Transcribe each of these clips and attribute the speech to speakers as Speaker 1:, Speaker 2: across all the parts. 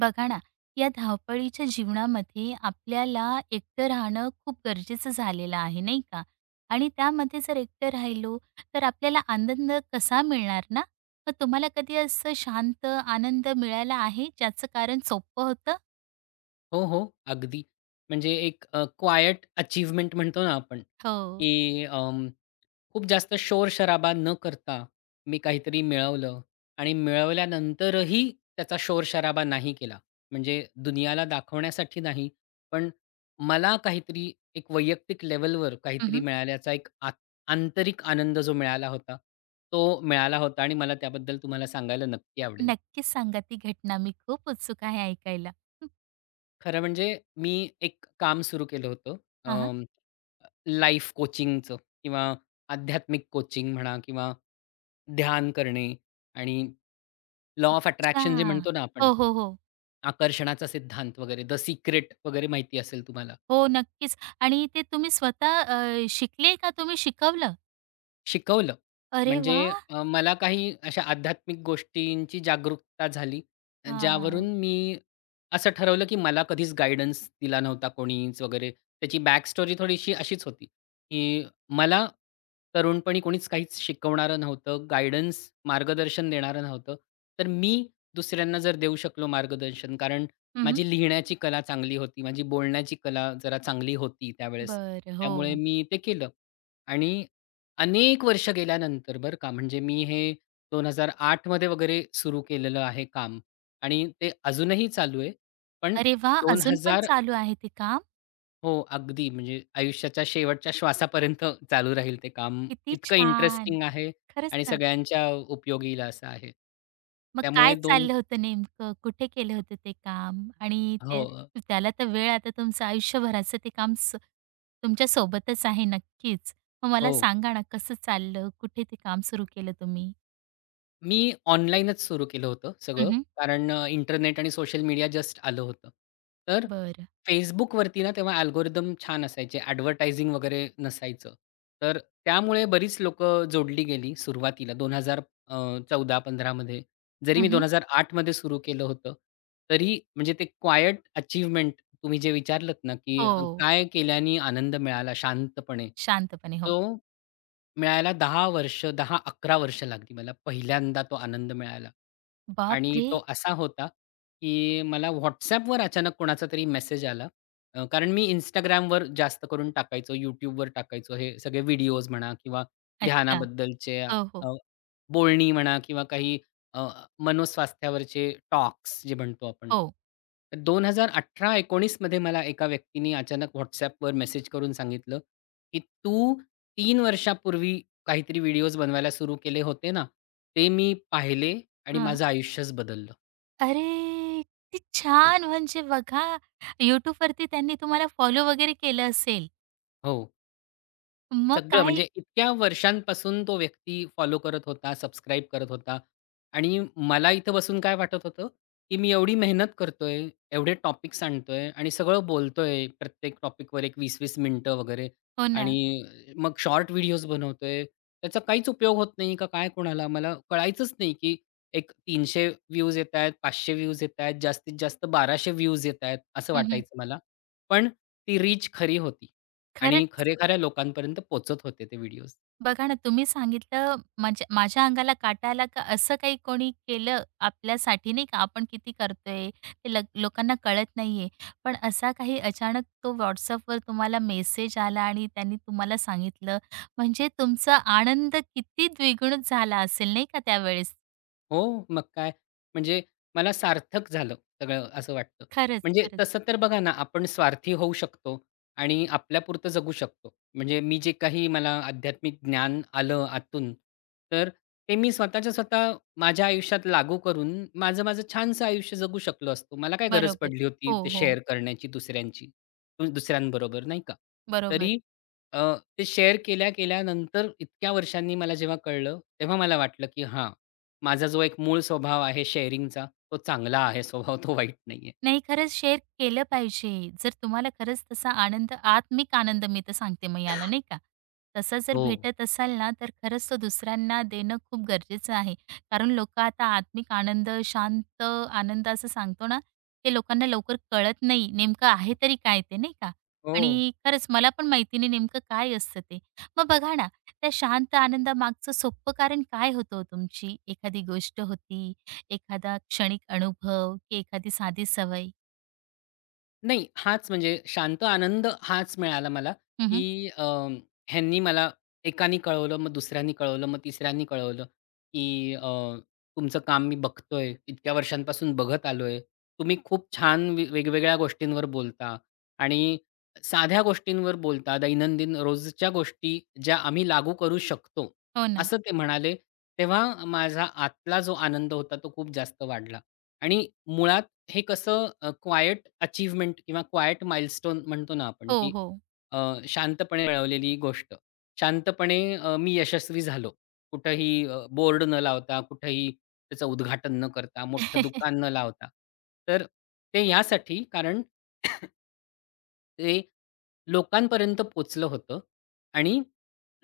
Speaker 1: बघा ना, या धावपळीच्या जीवनामध्ये आपल्याला एकटं राहणं खूप गरजेचं झालेलं आहे, नाही का? आणि त्यामध्ये जर एकटं राहिलो, तर आपल्याला आनंद कसा मिळणार ना? मग तुम्हाला कधी असं शांत आनंद मिळाला आहे, ज्याचं कारण सोपं होतं?
Speaker 2: हो, हो. अगदी. म्हणजे एक क्वायट अचीव्हमेंट म्हणतो ना आपण,
Speaker 1: हो.
Speaker 2: की खूप जास्त शोरशराबा न करता मी काहीतरी मिळवलं आणि मिळवल्यानंतरही त्याचा शोर शराबा नाही केला. म्हणजे दुनियाला दाखवण्यासाठी नाही, पण मला काहीतरी एक वैयक्तिक लेव्हलवर काहीतरी
Speaker 1: हं,
Speaker 2: मिळाल्याचा एक आंतरिक आनंद जो मिळाला होता, तो मिळाला होता आणि मला त्याबद्दल तुम्हाला सांगायला नक्की आवडेल.
Speaker 1: नक्कीच सांगा ती घटना. मी खूप उत्सुक आहे ऐकायला. हं.
Speaker 2: खरं म्हणजे मी एक काम सुरू केलं होतं. अं, लाईफ कोचिंगचं किंवा आध्यात्मिक कोचिंग म्हणा किंवा ध्यान करणे आणि लॉ ऑफ अट्रॅक्शन जे
Speaker 1: अच्छा.
Speaker 2: म्हणतो ना आपण,
Speaker 1: हो, हो, हो.
Speaker 2: आकर्षणाचा सिद्धांत वगैरे, द सीक्रेट वगैरे माहिती असेल तुम्हाला.
Speaker 1: हो, नक्कीच. आणि ते तुम्ही स्वतः शिकले का तुम्ही शिकवलं?
Speaker 2: शिकवलं.
Speaker 1: अरे
Speaker 2: म्हणजे
Speaker 1: वाह!
Speaker 2: मला काही अशा आध्यात्मिक गोष्टींची जागरूकता झाली, ज्यावरून
Speaker 1: हां.
Speaker 2: मी असं ठरवलं, की मला कधीच गाईडन्स दिला नव्हता कोणीच वगैरे. त्याची बॅक स्टोरी थोडीशी अशीच होती, की मला तरुणपणी कोणीच काहीच शिकवणारं नव्हतं, गाईडन्स, मार्गदर्शन देणारं नव्हतं. तर मी दुसऱ्यांना जर देऊ शकलो मार्गदर्शन, कारण
Speaker 1: हं,
Speaker 2: माझी लिहिण्याची कला चांगली होती, माझी बोलण्याची कला जरा चांगली होती त्यावेळेस.
Speaker 1: बर
Speaker 2: त्यामुळे
Speaker 1: हो.
Speaker 2: मी ते केलं आणि अनेक वर्ष गेल्यानंतर बरं का, म्हणजे मी हे 2008 मध्ये वगैरे सुरू केलेलं आहे काम आणि ते अजूनही चालू आहे. पण
Speaker 1: अरे वाह!
Speaker 2: दोन बरं.
Speaker 1: अजून पण
Speaker 2: हजार
Speaker 1: चालू आहे ते काम?
Speaker 2: हो, अगदी म्हणजे आयुष्याच्या शेवटच्या श्वासापर्यंत चालू राहील ते काम.
Speaker 1: किती
Speaker 2: इतकं
Speaker 1: छान.
Speaker 2: इंटरेस्टिंग आहे
Speaker 1: खरंच
Speaker 2: आणि
Speaker 1: ना.
Speaker 2: सगळ्यांच्या उपयोगीला असं आहे.
Speaker 1: मग
Speaker 2: त्यामुळे
Speaker 1: काय
Speaker 2: 2
Speaker 1: चाललं होतं नेमकं? कुठे केलं होतं ते काम? आणि ते
Speaker 2: हो,
Speaker 1: त्याला तर वेळ आता तुमचं आयुष्यभराचं ते काम स तुमच्या सोबतच आहे नक्कीच. मग
Speaker 2: हो.
Speaker 1: मला सांगा ना कसं चाललं? कुठे ते काम सुरू केलं तुम्ही?
Speaker 2: मी ऑनलाईनच सुरू केलं होतं सगळं.
Speaker 1: हं,
Speaker 2: कारण इंटरनेट आणि सोशल मीडिया जस्ट आलं होतं. तर
Speaker 1: बरं.
Speaker 2: Facebookवरती ना तेव्हा अल्गोरिदम छान असायचे. ॲडव्हर्टायझिंग वगैरे नसायचं. तर त्यामुळे बरीच लोक जोडली गेली सुरुवातीला 2000 अ, 14-15 जरी मी
Speaker 1: हं,
Speaker 2: 2008 मध्ये सुरू केलं होतं, तरी म्हणजे ते क्वायट अचीव्हमेंट तुम्ही जे विचारलत ना, की
Speaker 1: हो.
Speaker 2: काय केल्याने आनंद मिळाला शांतपणे,
Speaker 1: शांतपणे. हो.
Speaker 2: तो मिळायला दहा 11 वर्ष लागली मला पहिल्यांदा तो आनंद मिळायला. आणि
Speaker 1: बापरे!
Speaker 2: तो असा होता, की मला WhatsAppवर अचानक कोणाचा तरी मेसेज आला. कारण मी Instagramवर जास्त करून टाकायचो, YouTubeवर टाकायचो हे सगळे व्हिडिओज म्हणा किंवा
Speaker 1: अच्छा.
Speaker 2: ध्यानाबद्दलचे
Speaker 1: हो, हो.
Speaker 2: अ, बोलणी म्हणा किंवा काही अ, मनोस्वास्थ्यावरचे टॉक्स जे म्हणतो आपण.
Speaker 1: हो.
Speaker 2: तर 2018-19 मध्ये मला एका व्यक्तीनी अचानक WhatsAppवर मेसेज करून सांगितलं, की "तू 3 वर्षापूर्वी काहीतरी व्हिडिओज बनवायला सुरू केले होते ना, ते मी पाहिले आणि
Speaker 1: हां.
Speaker 2: माझं आयुष्यच बदललं."
Speaker 1: अरे! किती
Speaker 2: तर
Speaker 1: छान! म्हणजे बघा, YouTube वरती त्यांनी तुम्हाला फॉलो वगैरे केलं असेल.
Speaker 2: हो.
Speaker 1: मग
Speaker 2: सगळं
Speaker 1: काय
Speaker 2: म्हणजे इतक्या वर्षांपासून तो व्यक्ती फॉलो करत होता, सबस्क्राईब करत होता आणि मला इथं बसून काय वाटत होतं, की मी एवढी मेहनत करतोय, एवढे टॉपिक्स आणतोय आणि सगळं बोलतोय प्रत्येक टॉपिकवर एक 20-20 मिनिटं वगैरे
Speaker 1: हो ना.
Speaker 2: आणि मग शॉर्ट व्हिडिओज बनवतोय. त्याचा काहीच उपयोग होत नाही का काय कोणाला? मला कळायचंच नाही, की एक 300 व्ह्यूज येतायत, 500 व्ह्यूज येतायत, जास्तीत जास्त 1200 व्ह्यूज येतायत असं
Speaker 1: हं, हं.
Speaker 2: वाटायचं मला. पण ती रीच खरी होती. आणि
Speaker 1: खरंच
Speaker 2: खऱ्या-खऱ्या लोकांपर्यंत पोहचत होते ते व्हिडिओज.
Speaker 1: बघा ना, तुम्ही सांगितलं म्हणजे माझ्या अंगाला काटा आला का असं काही कोणी केलं आपल्यासाठी नाही का, आपण किती करतोय ते लक लोकांना कळत नाहीये. पण असा काही अचानक तो WhatsAppवर तुम्हाला मेसेज आला आणि त्यांनी तुम्हाला सांगितलं, म्हणजे तुमचा आनंद किती द्विगुणित झाला असेल नाही का त्यावेळेस.
Speaker 2: हो, मग काय. म्हणजे मला सार्थक झालं सगळं असं वाटतं.
Speaker 1: खरंच,
Speaker 2: म्हणजे
Speaker 1: खरंच.
Speaker 2: तसं तर बघा ना, आपण स्वार्थी होऊ शकतो आणि आपल्यापुरतं जगू शकतो. म्हणजे मी जे काही मला आध्यात्मिक ज्ञान आलं आतून, तर ते मी स्वतःच्या स्वतः माझ्या आयुष्यात लागू करून माझं छानसं आयुष्य जगू शकलो असतो. मला काय गरज
Speaker 1: बरोबर.
Speaker 2: पडली होती
Speaker 1: हो,
Speaker 2: ते
Speaker 1: हो.
Speaker 2: शेअर करण्याची दुसऱ्यांबरोबर नाही का?
Speaker 1: बरोबर.
Speaker 2: तरी अ, ते शेअर केल्या-केल्यानंतर इतक्या वर्षांनी मला जेव्हा कळलं, तेव्हा मला वाटलं की हां, माझा जो एक मूळ स्वभाव आहे शेअरिंगचा, तो चांगला आहे स्वभाव, तो वाईट नाहीये.
Speaker 1: नाही खरंच शेअर केलं पाहिजे. जर तुम्हाला खरंच तसा आनंद आत्मिक आनंद मी तर सांगते मग याला नाही का. तसा जर
Speaker 2: हो.
Speaker 1: भेटत असाल ना, तर खरंच तो दुसऱ्यांना देणं खूप गरजेचं आहे. कारण लोकं आता आत्मिक आनंद, शांत आनंद असं सांगतो ना, ते लोकांना लवकर कळत नाही. नेमकं आहे तरी काय ते नाही का?
Speaker 2: हो.
Speaker 1: आणि खरंच मला पण माहिती नाही नेमकं काय असतं ते. मग बघा ना, त्या शांत आनंदामागचं सोप्पं कारण काय होतं हो तुमची? एखादी गोष्ट होती? एखादा क्षणिक अनुभव की एखादी साधी सवय?
Speaker 2: नाही, हाच म्हणजे शांत आनंद हाच मिळाला मला,
Speaker 1: हं,
Speaker 2: की ह्यांनी मला एकानी कळवलं, मग दुसऱ्यानी कळवलं, मग तिसऱ्यांनी कळवलं, की तुमचं काम मी बघतोय, इतक्या वर्षांपासून बघत आलोय. तुम्ही खूप छान वेगवेगळ्या गोष्टींवर बोलता आणि साध्या गोष्टींवर बोलता, दैनंदिन रोजच्या गोष्टी ज्या आम्ही लागू करू शकतो,
Speaker 1: हो ना.
Speaker 2: असं ते म्हणाले. तेव्हा माझा आतला जो आनंद होता तो खूप जास्त वाढला आणि मुळात हे कसं क्वायट अचीव्हमेंट किंवा क्वायट माइलस्टोन म्हणतो ना आपण,
Speaker 1: हो,
Speaker 2: की
Speaker 1: हो.
Speaker 2: अ, शांतपणे मिळवलेली गोष्ट. शांतपणे मी यशस्वी झालो. कुठंही बोर्ड न लावता, कुठेही त्याचं उद्घाटन न करता, मोठं दुकान न लावता. तर ते यासाठी कारण ते लोकांपर्यंत पोचलं होतं आणि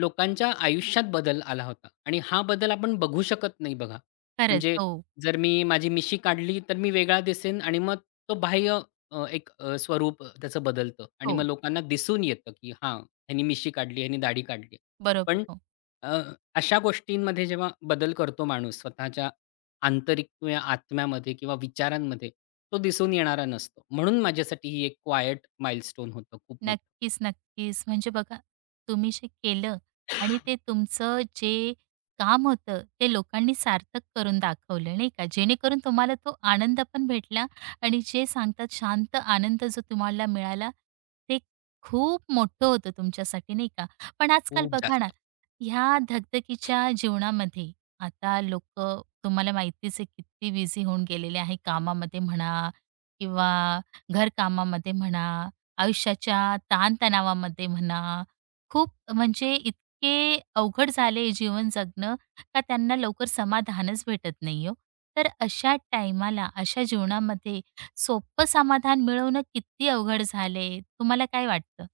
Speaker 2: लोकांच्या आयुष्यात बदल आला होता आणि हा बदल आपण बघू शकत नाही बघा.
Speaker 1: खरंच.
Speaker 2: म्हणजे
Speaker 1: हो,
Speaker 2: जर मी माझी मिशी काढली, तर मी वेगळा दिसेन आणि मग तो बाह्य स्वरूप त्याचं बदलतं आणि मग
Speaker 1: हो.
Speaker 2: लोकांना दिसून येतं, की हां, ह्यानी मिशी काढली, ह्यानी दाढी काढली.
Speaker 1: बरोबर.
Speaker 2: पण
Speaker 1: हो.
Speaker 2: अ, अशा गोष्टींमध्ये जेव्हा बदल करतो माणूस स्वतःच्या आंतरिक किंवा आत्म्यामध्ये किंवा विचारांमध्ये, तो दिसून येणारा नसतो. म्हणून माझ्यासाठी ही एक क्वायट माइलस्टोन होतं खूप मोठं.
Speaker 1: नक्कीच, नक्कीच. म्हणजे बघा, तुम्ही जे केलं आणि ते तुमचं जे काम होतं, ते लोकांनी सार्थक करून दाखवलं, नाही का? जेणेकरून तुम्हाला तो आनंद पण भेटला आणि जे सांगतात शांत आनंद जो तुम्हाला मिळाला, ते खूप मोठं होतं तुमच्यासाठी, नाही का? पण आजकाल
Speaker 2: खूप
Speaker 1: बघा ना,
Speaker 2: जास्त.
Speaker 1: ह्या धगधकीच्या जीवनामध्ये आता लोकं तुम्हाला माहितीच आहे किती बिझी होऊन गेलेले आहे कामामध्ये म्हणा किंवा घरकामामध्ये म्हणा. आयुष्याच्या ताणतणावामध्ये म्हणा, खूप म्हणजे इतके अवघड झाले जीवन जगणं, का त्यांना लवकर समाधानच भेटत नाही हो. तर अशा टाईमाला, अशा जीवनामध्ये सोपं समाधान मिळवणं किती अवघड झाले, तुम्हाला काय वाटतं?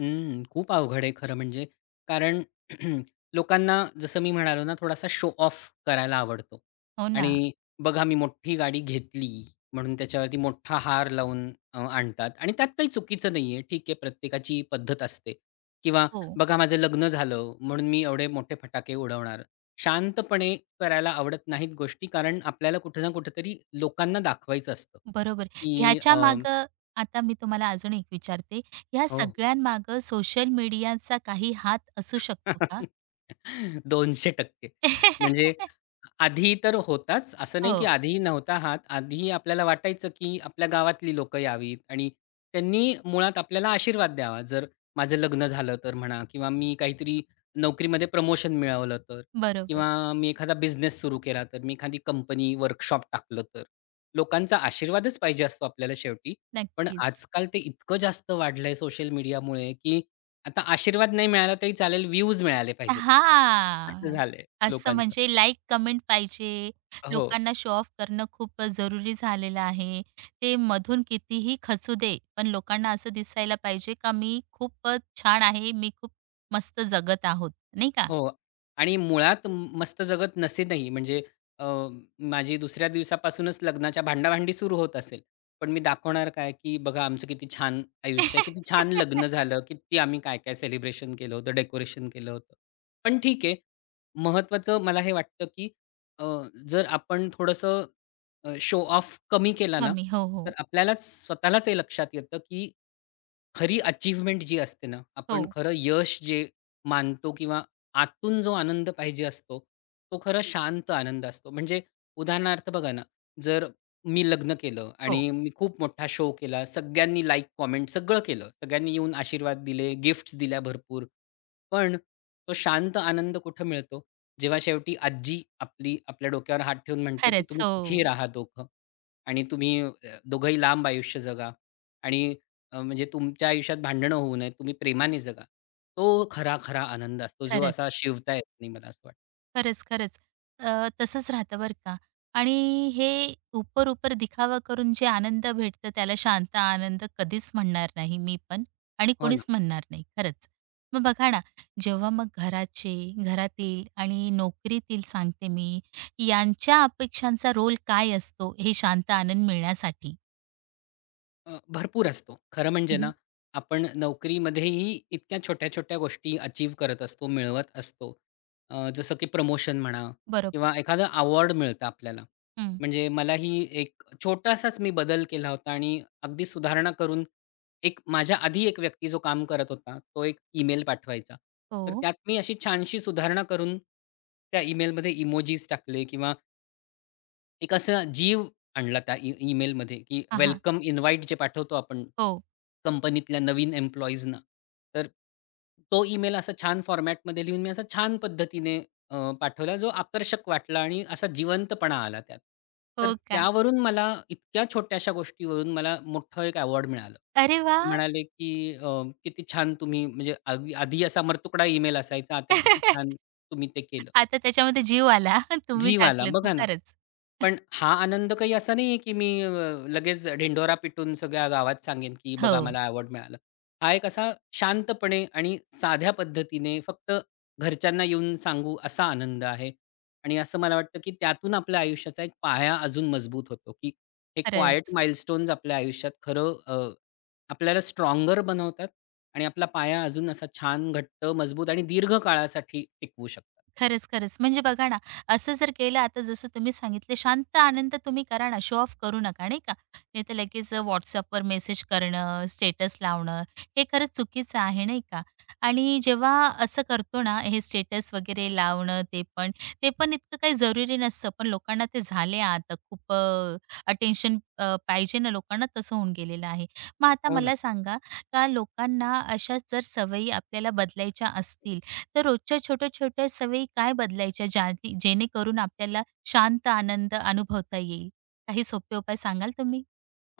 Speaker 2: हं, खूप अवघड आहे खरं म्हणजे. कारण लोकांना जसं मी म्हणालो ना, थोडासा शो ऑफ करायला आवडतो
Speaker 1: हो ना.
Speaker 2: आणि बघा मी मोठी गाडी घेतली म्हणून त्याच्यावरती मोठा हार लावून आणतात आणि त्यात काही चुकीचं नाही आहे. ठीक आहे, प्रत्येकाची पद्धत असते किंवा
Speaker 1: हो,
Speaker 2: बघा माझं लग्न झालं म्हणून मी एवढे मोठे फटाके उडवणार. शांतपणे करायला आवडत नाहीत गोष्टी कारण आपल्याला कुठे ना कुठेतरी लोकांना दाखवायचं असतं,
Speaker 1: बरोबर.
Speaker 2: की
Speaker 1: ह्याच्या मागं आता मी तुम्हाला अजून एक विचारते, ह्या
Speaker 2: हो.
Speaker 1: सगळ्यांमागं सोशल मीडियाचा काही हात असू शकतो का?
Speaker 2: दोनशे टक्के, म्हणजे आधी तर होताच. असं नाही की
Speaker 1: हो,
Speaker 2: आधीही नव्हता हात. आधी आपल्याला वाटायचं की आपल्या गावातली लोकं यावीत आणि त्यांनी मुळात आपल्याला आशीर्वाद द्यावा. जर माझं लग्न झालं तर म्हणा किंवा मी काहीतरी नोकरीमध्ये प्रमोशन मिळवलं तर
Speaker 1: बरोबर.
Speaker 2: किंवा मी एखादा बिझनेस सुरू केला तर, मी एखादी कंपनी, वर्कशॉप टाकलं तर. लोकांचा आशीर्वादच पाहिजे असतो आपल्याला शेवटी. पण
Speaker 1: नक्कीच.
Speaker 2: आजकाल ते इतकं जास्त वाढलंय सोशल मीडियामुळे की आता आशीर्वाद नाही मिळाला तरी चालेल, व्ह्यूज मिळाले पाहिजेत. असं
Speaker 1: हां.
Speaker 2: झालंय
Speaker 1: असं
Speaker 2: लोकांचं.
Speaker 1: म्हणजे लाइक, कमेंट पाहिजे.
Speaker 2: हो.
Speaker 1: लोकांना शो ऑफ करणं खूप जरुरी झालेलं आहे. ते मधून कितीही खचू दे, पण लोकांना असं दिसायला पाहिजे का मी खूप छान आहे, मी खूप मस्त जगत आहोत, नाही का?
Speaker 2: हो. आणि मुळात मस्त जगत नसेनही म्हणजे अ, माझी दुसऱ्या दिवसापासूनच लग्नाच्या भांडाभांडी सुरू होत असेल. पण मी दाखवणार काय, की बघा आमचं किती छान आयुष्य आहे, किती छान लग्न झालं, किती आम्ही काय-काय सेलिब्रेशन केलं होतं, डेकोरेशन केलं होतं. पण ठीक आहे. महत्त्वाचं मला हे वाटतं, की अ, जर आपण थोडंसं शो ऑफ कमी केला ना,
Speaker 1: मम्मी. हो,
Speaker 2: तर
Speaker 1: हो.
Speaker 2: आपल्यालाच स्वतःलाच हे लक्षात येतं, की खरी अचीवमेंट जी असते ना, आपण
Speaker 1: हो,
Speaker 2: खरं यश जे मानतो किंवा आतून जो आनंद पाहिजे असतो, तो खरा शांत आनंद असतो. म्हणजे उदाहरणार्थ बघा ना, जर मी लग्न केलं
Speaker 1: हो.
Speaker 2: आणि मी खूप मोठा शो केला, सगळ्यांनी लाइक, कमेंट सगळं केलं. सगळ्यांनी येऊन आशीर्वाद दिले, गिफ्ट्स दिल्या भरपूर. पण तो शांत आनंद कुठं मिळतो? जेव्हा शेवटी आजी आपली आपल्या डोक्यावर हात ठेवून म्हणते, की
Speaker 1: खरंच.
Speaker 2: "तुम्ही
Speaker 1: हो.
Speaker 2: सुखी राहा दोघं आणि तुम्ही दोघंही लांब आयुष्य जगा." आणि म्हणजे तुमच्या आयुष्यात भांडणं होऊ नयेत, तुम्ही प्रेमाने जगा. तो खरा-खरा आनंद असतो, जो असा
Speaker 1: खरंच.
Speaker 2: शिवता येत नाही, मला असं वाटतं.
Speaker 1: खरंच, खरंच. अ, तसंच राहतं बरं का. आणि हे उपर-उपर दिखावा करून जे आनंद भेटतं त्याला शांत आनंद कधीच म्हणणार नाही मी पण आणि
Speaker 2: हो
Speaker 1: कोणीच म्हणणार नाही खरंच. मग बघा ना, जेव्हा मग घराचे, घरातील आणि नोकरीतील सांगते मी, यांच्या अपेक्षांचा रोल काय असतो हे शांत आनंद मिळण्यासाठी?
Speaker 2: भरपूर असतो. खरं म्हणजे ना,
Speaker 1: हं,
Speaker 2: आपण नोकरीमध्येही इतक्या छोट्या-छोट्या गोष्टी अचीव करत असतो, मिळवत असतो. जसं की प्रमोशन म्हणा
Speaker 1: बरोबर.
Speaker 2: किंवा एखादं अवॉर्ड मिळतं आपल्याला.
Speaker 1: हं.
Speaker 2: म्हणजे मलाही एक छोटासाच मी बदल केला होता आणि अगदी सुधारणा करून एक माझ्या आधी एक व्यक्ती जो काम करत होता, तो एक ईमेल पाठवायचा. तर
Speaker 1: हो.
Speaker 2: त्यात मी अशी छानशी सुधारणा करून त्या ईमेलमध्ये इमोजीस टाकले किंवा एक असा जीव आणला त्या ईमेलमध्ये, की
Speaker 1: हां,
Speaker 2: वेलकम इन्व्हाईट जे पाठवतो आपण
Speaker 1: हो.
Speaker 2: कंपनीतल्या नवीन एम्प्लॉईजना. तर तो ईमेल असा छान फॉर्मॅटमध्ये लिहून मी असा छान पद्धतीने पाठवला, जो आकर्षक वाटला आणि असा जिवंतपणा आला त्यात. तर
Speaker 1: हो का?
Speaker 2: त्यावरून मला इतक्या छोट्याशा गोष्टीवरून मला मोठं एक अवॉर्ड मिळालं.
Speaker 1: अरे
Speaker 2: ते
Speaker 1: वाह!
Speaker 2: म्हणाले, की "किती छान तुम्ही" म्हणजे आधी आधी असा मरतुकडा ईमेल असायचा, आता किती छान तुम्ही ते केलं.
Speaker 1: आता त्याच्यामध्ये जीव आला. तुम्ही
Speaker 2: जीव आला
Speaker 1: टाकलं तू
Speaker 2: बघा ना.
Speaker 1: खरंच.
Speaker 2: पण हा आनंद काही असा नाहीये, की मी लगेच ढिंढोरा पिटून सगळ्या गावात सांगेन, की
Speaker 1: हो.
Speaker 2: बघा मला अवॉर्ड मिळालं. हा एक असा शांतपणे आणि साध्या पद्धतीने फक्त घरच्यांना येऊन सांगू असा आनंद आहे. आणि असं मला वाटतं, की त्यातून आपल्या आयुष्याचा एक पाया अजून मजबूत होतो, की हे क्वायट
Speaker 1: खरंच.
Speaker 2: माइलस्टोन्स आपल्या आयुष्यात आपल्याला स्ट्राँगर बनवतात आणि आपला पाया अजून असा छान घट्ट, मजबूत आणि दीर्घ काळासाठी टिकवू शकतात.
Speaker 1: खरंच, खरंच. म्हणजे बघा ना, असं जर केलं आता जसं तुम्ही सांगितले शांत आनंद तुम्ही करा ना, शो ऑफ करू नका, नाही का? नाहीतर लगेच WhatsAppवर मेसेज करणं, स्टेटस लावणं, हे खरंच चुकीचं आहे, नाही का? आणि जेव्हा असं करतो ना, हे स्टेटस वगैरे लावणं, ते पण इतकं काही जरुरी नसतं, पण लोकांना ते झाले आता खूप अटेन्शन पाहिजे ना लोकांना, तसं होऊन गेलेलं आहे. मग आता
Speaker 2: हो ना.
Speaker 1: मला सांगा, का लोकांना अशा जर सवयी आपल्याला बदलायच्या असतील तर रोजच्या छोट्या-छोट्या सवयी काय बदलायच्या ज्या जेणेकरून आपल्याला शांत आनंद अनुभवता येईल? काही सोपे उपाय सांगाल तुम्ही?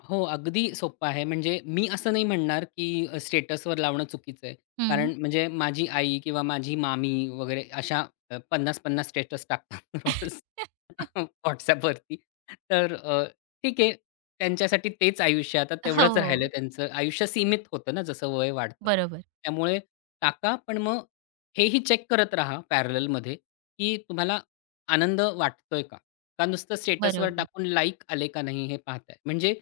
Speaker 2: हो, अगदी सोप्पं आहे. म्हणजे मी असं नाही म्हणणार, की स्टेटसवर लावणं चुकीचं आहे.
Speaker 1: हं.
Speaker 2: कारण म्हणजे माझी आई किंवा माझी मामी वगैरे अशा 50-50 स्टेटस टाकतात रोज WhatsAppवरती. तर ठीक आहे. त्यांच्यासाठी तेच आयुष्य आता तेवढंच राहिलं
Speaker 1: हो.
Speaker 2: त्यांचं. आयुष्य सीमित होतं ना जसं वय वाढतं.
Speaker 1: बरोबर,
Speaker 2: त्यामुळे टाका, पण मग हेही चेक करत राहा पॅरललमध्ये, की तुम्हाला आनंद वाटतोय का? का नुसतं स्टेटसवर
Speaker 1: बरोबर.
Speaker 2: टाकून लाइक आले का नाही हे पाहताय? म्हणजे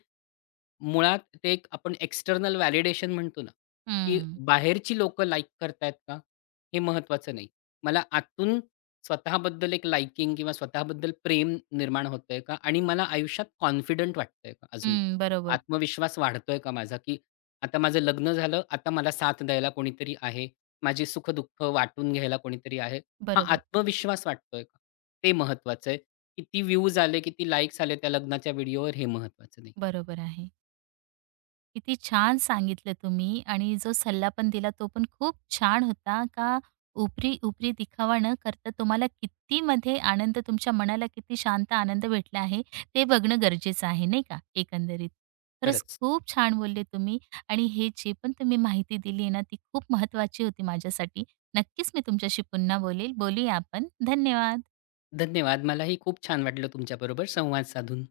Speaker 2: मुळात ते एक आपण एक्स्टर्नल व्हॅलिडेशन म्हणतो ना, की
Speaker 1: हं.
Speaker 2: बाहेरची लोकं लाइक करतायत का? हे महत्त्वाचं नाही. मला आतून स्वतःबद्दल एक लाइकिंग किंवा स्वतःबद्दल प्रेम निर्माण होतंय का? आणि मला आयुष्यात कॉन्फिडंट वाटतंय का अजून?
Speaker 1: हं. बरोबर,
Speaker 2: आत्मविश्वास वाढतोय का माझा? की आता माझं लग्न झालं, आता मला साथ द्यायला कोणीतरी आहे. माझी सुख वाटून घ्यायला कोणीतरी आहे. हा
Speaker 1: बरोबर,
Speaker 2: आत्मविश्वास वाटतोय का? ते महत्त्वाचं आहे. किती व्ह्यूज आले, किती लाइक्स आले त्या लग्नाच्या व्हिडिओवर हे महत्त्वाचं नाही.
Speaker 1: बरोबर आहे. किती छान सांगितलं तुम्ही आणि जो सल्ला पण दिला तो पण खूप छान होता का उपरी उपरी दिखावा न करता तुम्हाला किती मध्ये आनंद तुमच्या मनाला किती शांत आनंद भेटला आहे ते बघणं गरजेचं आहे नाही का एकंदरीत खरंच
Speaker 2: खरंच.
Speaker 1: खूप छान बोलले तुम्ही आणि हे जे पण तुम्ही माहिती दिली आहे ना ती खूप महत्वाची होती माझ्यासाठी नक्कीच मी तुमच्याशी पुन्हा बोलेल बोलूया आपण धन्यवाद
Speaker 2: धन्यवाद. मलाही खूप छान वाटलं तुमच्याबरोबर संवाद साधून.